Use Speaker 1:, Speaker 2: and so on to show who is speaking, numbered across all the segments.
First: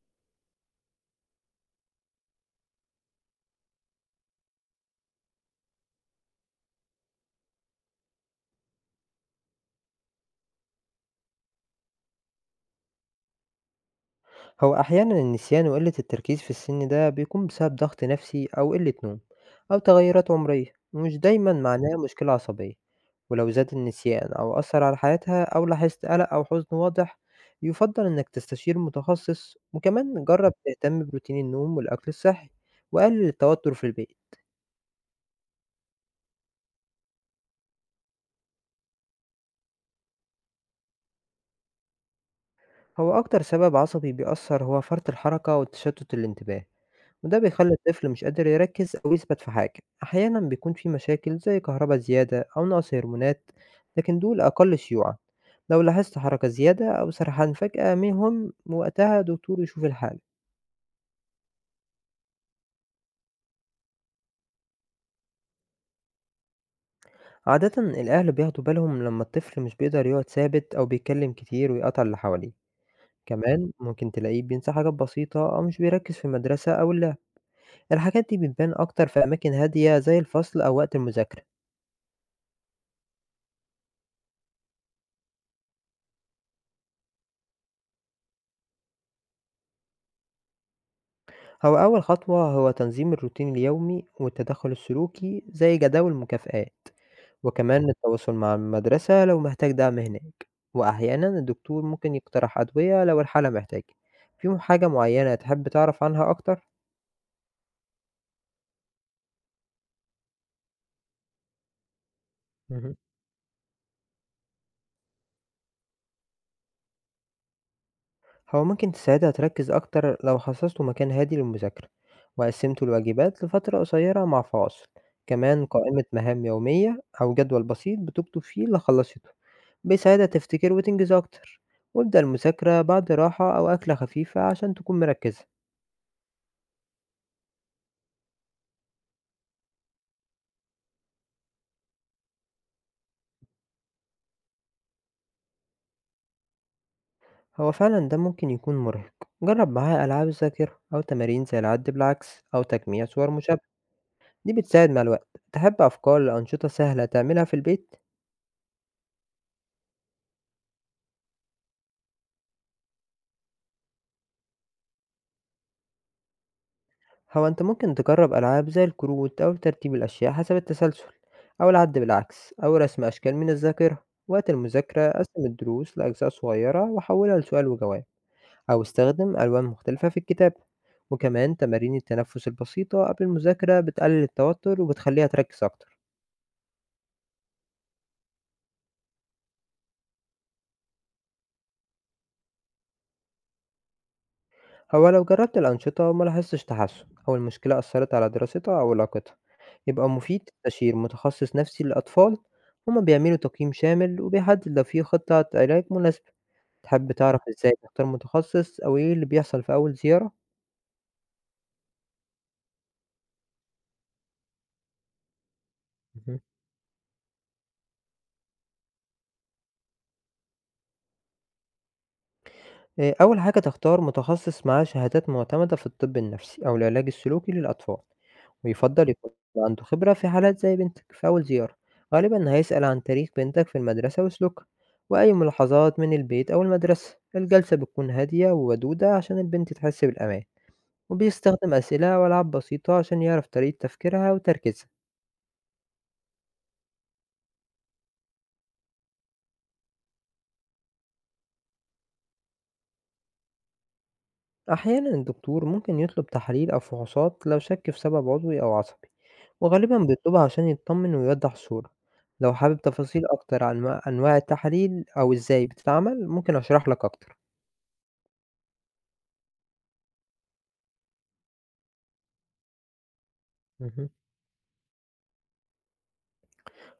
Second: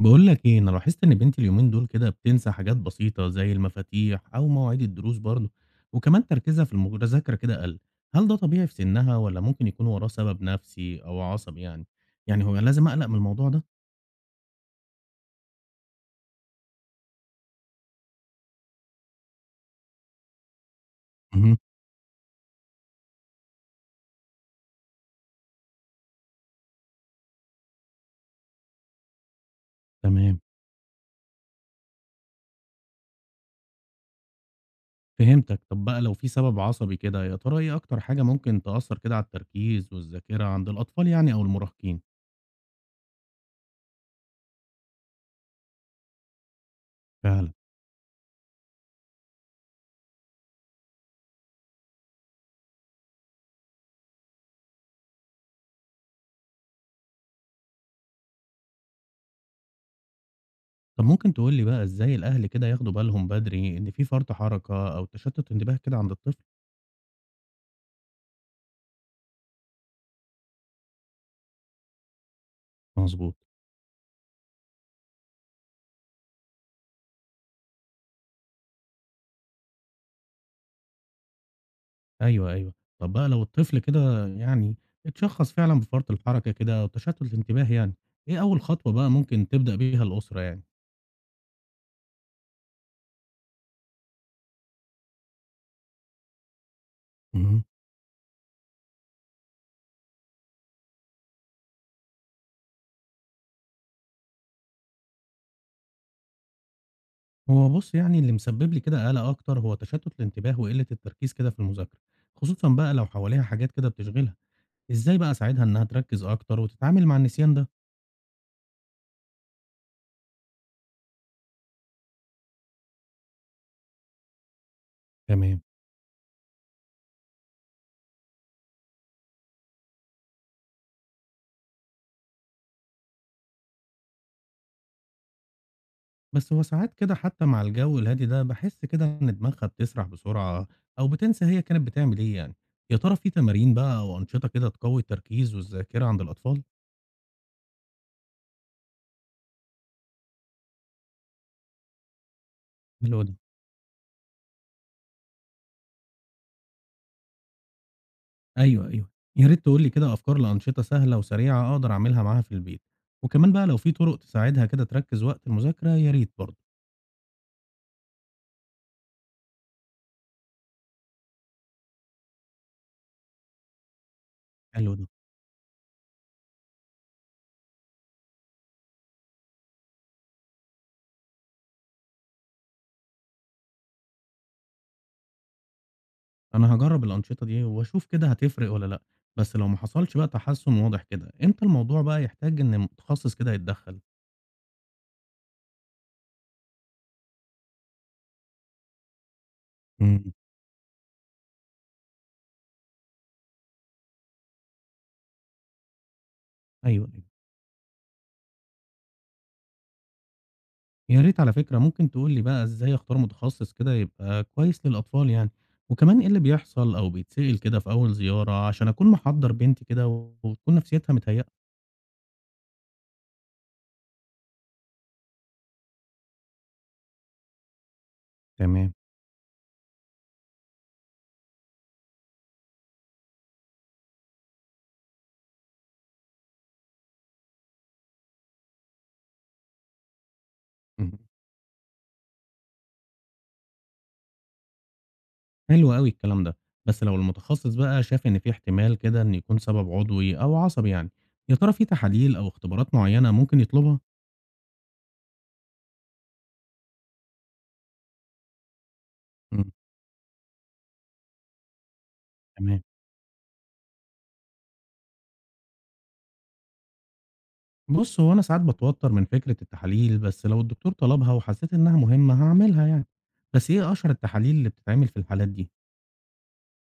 Speaker 1: بقول لك ايه، انا لاحظت ان بنتي اليومين دول كده بتنسى حاجات بسيطة زي المفاتيح او مواعيد الدروس برضه، وكمان تركيزها في المذاكرة كده قل. هل ده طبيعي في سنها ولا ممكن يكون وراه سبب نفسي او عصبي يعني؟ يعني هو لازم اقلق من الموضوع ده؟
Speaker 2: هو أحيانا النسيان وقلة التركيز في السن ده بيكون بسبب ضغط نفسي أو قلة نوم أو تغيرات عمرية ومش دايما
Speaker 1: مهم.
Speaker 2: معناه مشكلة عصبية. ولو زاد النسيان أو أثر على حياتها أو لاحظت قلق أو حزن واضح يفضل إنك تستشير متخصص، وكمان
Speaker 1: تمام.
Speaker 2: جرب تهتم بروتين النوم والأكل الصحي وقلل التوتر في البيت.
Speaker 1: فهمتك. طب بقى لو في سبب عصبي كده، يا ترى ايه اكتر حاجة ممكن تأثر كده على التركيز والذاكرة عند الاطفال يعني او المراهقين؟
Speaker 2: هو أكتر سبب عصبي بيأثر هو فرط الحركة وتشتت الانتباه، وده
Speaker 1: فعلا.
Speaker 2: بيخلّي الطفل مش قادر يركّز أو يثبت في حاجة، أحيانًا بيكون في مشاكل زي كهربا زيادة أو نقص هرمونات، لكن دول أقل شيوعًا، لو لاحظت حركة زيادة أو سرحان فجأة مهم وقتها دكتور يشوف الحالة.
Speaker 1: طب ممكن تقول لي بقى ازاي الاهل كده ياخدوا بالهم بدري ان في فرط حركة او تشتت انتباه كده عند الطفل؟
Speaker 2: عادةً الأهل بياخدوا بالهم لمّا الطفل مش بيقدر يقعد ثابت أو بيتكلم كتير ويقاطع اللي حواليه،
Speaker 1: مظبوط.
Speaker 2: كمان ممكن تلاقيه بينسى حاجات بسيطة أو مش بيركّز في المدرسة أو اللعب، الحاجات دي بتبان أكتر في أماكن هادية زي الفصل أو وقت المذاكرة.
Speaker 1: أيوه، أيوه. طَب بقى لو الطفل كده اتشخّص فعلًا بفرط الحركة كده أو تشتُّت الانتباه يعني، إيه أول خطوة بقى ممكن تبدأ بيها الأسرة يعني؟
Speaker 2: هو أول خطوة هو تنظيم الروتين اليومي والتدخل السلوكي زي جداول المكافآت،
Speaker 1: اهم.
Speaker 2: وكمان التواصل مع المدرسة لو محتاج دعم هناك، وأحيانا الدكتور ممكن يقترح أدوية لو الحالة محتاجة. فيهم حاجة معينة تحب تعرف عنها أكتر؟
Speaker 1: هو بُص، يعني اللي مسبِّب لي كده قَلَق أكتر هو تشتُّت الانتباه وقِلّة التركيز كده في المذاكرة، خصوصًا بقى
Speaker 2: مهم.
Speaker 1: لو حواليها حاجات كده بتشغِلها. إزاي بقى أساعدها إنها تركِّز أكتر وتتعامل مع النسيان ده؟
Speaker 2: هو ممكن تساعدها تركز أكتر لو خصصتوا مكان هادي للمذاكرة وقسمتوا الواجبات لفترة قصيرة مع فواصل،
Speaker 1: تمام.
Speaker 2: كمان قائمة مهام يومية أو جدول بسيط بتكتب فيه اللي خلصته بيساعدها تفتكر وتنجز أكتر، وابدأ المذاكرة بعد راحة أو أكلة خفيفة عشان تكون مركزة.
Speaker 1: بس هو ساعات كده حتى مع الجو الهادي ده باحس كده إن دماغها بتسرح بسرعة أو بتنسى هي كانت بتعمل إيه يعني، يا ترى في تمارين بقى أو أنشطة كده تقوي التركيز والذاكرة عند الأطفال؟
Speaker 2: هو فعلا ده ممكن يكون مرهق، جرب معاها ألعاب الذاكرة أو تمارين زي العد بالعكس أو تجميع
Speaker 1: حلو
Speaker 2: صور
Speaker 1: ده.
Speaker 2: مشابهة، دي بتساعد مع الوقت. تحب أفكار لأنشطة سهلة تعملها في البيت؟
Speaker 1: أيوه، أيوه. يا ريت تقول لي كده أفكار لأنشطة سهلة وسريعة أقدر أعملها معاها في البيت، وكمان بقى لو في طرق تساعدها كده تركز وقت المذاكرة يا ريت برضه.
Speaker 2: هو أنت ممكن تجرب ألعاب زي الكروت أو ترتيب الأشياء حسب التسلسل أو العد بالعكس أو رسم أشكال من الذاكرة. وقت
Speaker 1: حلو ده.
Speaker 2: المذاكرة قسم الدروس لأجزاء صغيرة وحولها لسؤال وجواب أو استخدم ألوان مختلفة في الكتاب، وكمان تمارين التنفس البسيطة قبل المذاكرة بتقلل التوتر وبتخليها تركز أكتر.
Speaker 1: أنا هجرب الأنشطة دي وأشوف كده هتفرق ولا لأ، بس لو ما حصلش بقى تحسن واضح كده، إمتى الموضوع بقى يحتاج إن متخصص كده يتدخل؟
Speaker 2: هو لو جربت الأنشطة وما لاحظتش تحسن أو المشكلة أثرت على دراستها أو علاقتها يبقى
Speaker 1: مم.
Speaker 2: مفيد تستشير متخصص نفسي للأطفال، هما بيعملوا تقييم شامل وبيحدد لو في خطة علاج مناسبة.
Speaker 1: أيوه.
Speaker 2: تحب تعرف إزاي تختار متخصص أو إيه اللي بيحصل في أول زيارة؟
Speaker 1: يا ريت على فكرة، ممكن تقول لي بقى إزاي أختار متخصص كده يبقى كويس للأطفال يعني، وكمان إيه
Speaker 2: مهم.
Speaker 1: اللي بيحصل أو بيتسأل كده في أول زيارة عشان أكون محضّر بنتي كده وتكون نفسيتها متهيأة؟
Speaker 2: أول حاجة تختار متخصص معاه شهادات معتمدة في الطب النفسي أو العلاج السلوكي للأطفال،
Speaker 1: تمام.
Speaker 2: ويفضّل يكون عنده خبرة في حالات زي بنتك. في أول زيارة، غالبًا هيسأل عن تاريخ بنتك في المدرسة وسلوكها، وأي ملاحظات من البيت أو المدرسة، الجلسة بتكون هادية وودودة عشان البنت تحس بالأمان،
Speaker 1: اهم.
Speaker 2: وبيستخدم أسئلة وألعاب بسيطة عشان يعرف طريقة تفكيرها وتركيزها.
Speaker 1: حلو أوي الكلام ده، بس لو المتخصص بقى شاف إن في احتمال كده إن يكون سبب عضوي أو عصبي يعني، يا ترى في تحاليل أو اختبارات معيّنة ممكن يطلبها؟
Speaker 2: أحيانا الدكتور ممكن يطلب تحاليل أو فحوصات لو شك في سبب عضوي أو عصبي،
Speaker 1: إمم.
Speaker 2: وغالبا بيطلبها عشان يطمن ويوضح الصورة. لو حابب
Speaker 1: تمام.
Speaker 2: تفاصيل أكتر عن أنواع التحاليل أو إزاي بتتعمل ممكن أشرح لك أكتر.
Speaker 1: بُص، هو أنا ساعات باتوتر من فكرة التحاليل، بس لو الدكتور طلبها وحسيت إنها مهمة هاعملها يعني، بس إيه
Speaker 2: مهم.
Speaker 1: أشهر التحاليل اللي بتتعمل في الحالات دي؟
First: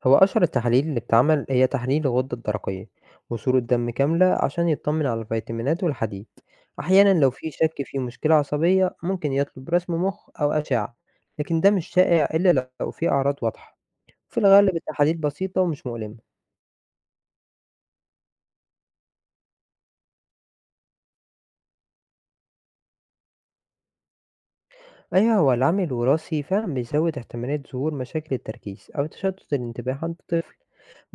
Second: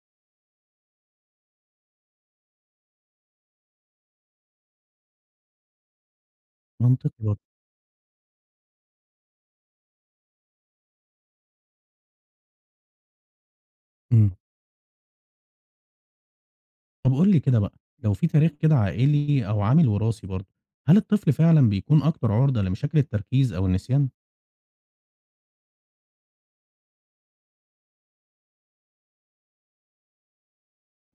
Speaker 2: هو أشهر التحاليل اللي بتعمل هي تحليل الغدة الدرقية وصورة دم كاملة عشان يطمن على الفيتامينات والحديد، أحيانا
Speaker 1: منطقي
Speaker 2: لو
Speaker 1: برضه.
Speaker 2: في شك في مشكلة عصبية ممكن يطلب رسم مخ أو أشعة، لكن ده مش شائع إلا لو في أعراض واضحة.
Speaker 1: إمم.
Speaker 2: في الغالب التحاليل بسيطة ومش مؤلمة.
Speaker 1: طب قُل لي كده بقى، لو في تاريخ كده عائلي أو عامل وراثي برضه، هل الطفل فعلًا بيكون أكتر عُرضة لمشاكل التركيز أو النسيان؟
Speaker 2: أيوه، هو العامل الوراثي فعلًا بيزود احتمالية ظهور مشاكل التركيز أو تشتت الانتباه عند الطفل،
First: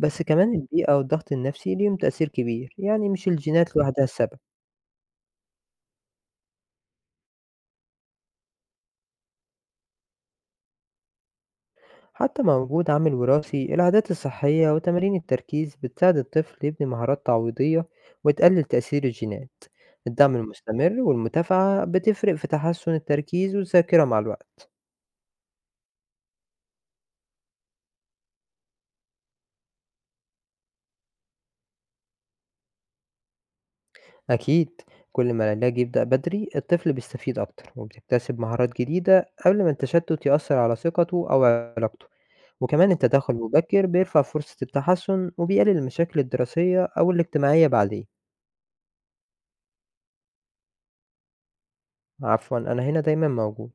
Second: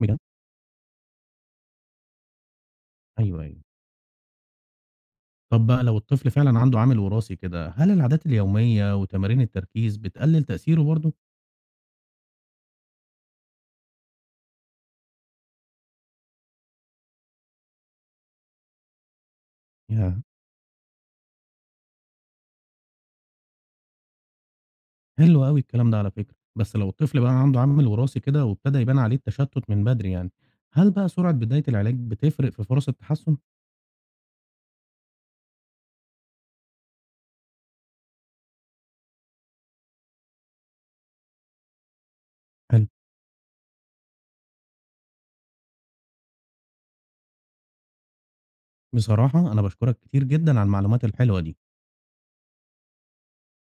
Speaker 1: بجد؟
Speaker 2: كمان البيئة والضغط النفسي ليهم تأثير كبير، يعني مش
Speaker 1: أيوه، أيوه.
Speaker 2: الجينات لوحدها السبب.
Speaker 1: طب بقى لو الطفل فعلًا عنده عامل وراثي كده، هل العادات اليومية وتمارين التركيز بتقلل تأثيره برضه؟
Speaker 2: حتى مع وجود عامل وراثي العادات الصحية وتمارين التركيز بتساعد الطفل يبني مهارات تعويضية وتقلل تأثير الجينات،
Speaker 1: ياه!
Speaker 2: الدعم المستمر والمتابعة بتفرق في تحسن التركيز والذاكرة مع الوقت.
Speaker 1: حلو أوي الكلام ده على فكرة. بس لو الطفل بقى عنده عامل وراثي كده وابتدى يبان عليه التشتت من بدري يعني، هل بقى سرعة بداية العلاج بتفرق في فرص التحسن؟
Speaker 2: أكيد، كل ما العلاج يبدأ بدري الطفل بيستفيد أكتر وبيكتسب مهارات جديدة قبل ما التشتت يأثر على ثقته أو علاقته،
Speaker 1: حلو.
Speaker 2: وكمان التدخل المبكر بيرفع فرصة التحسن وبيقلل المشاكل الدراسية أو الاجتماعية بعدين.
Speaker 1: بصراحة أنا باشكرك كتير جدًا على المعلومات الحلوة دي.
Speaker 2: عفوا، أنا هنا دايما موجود.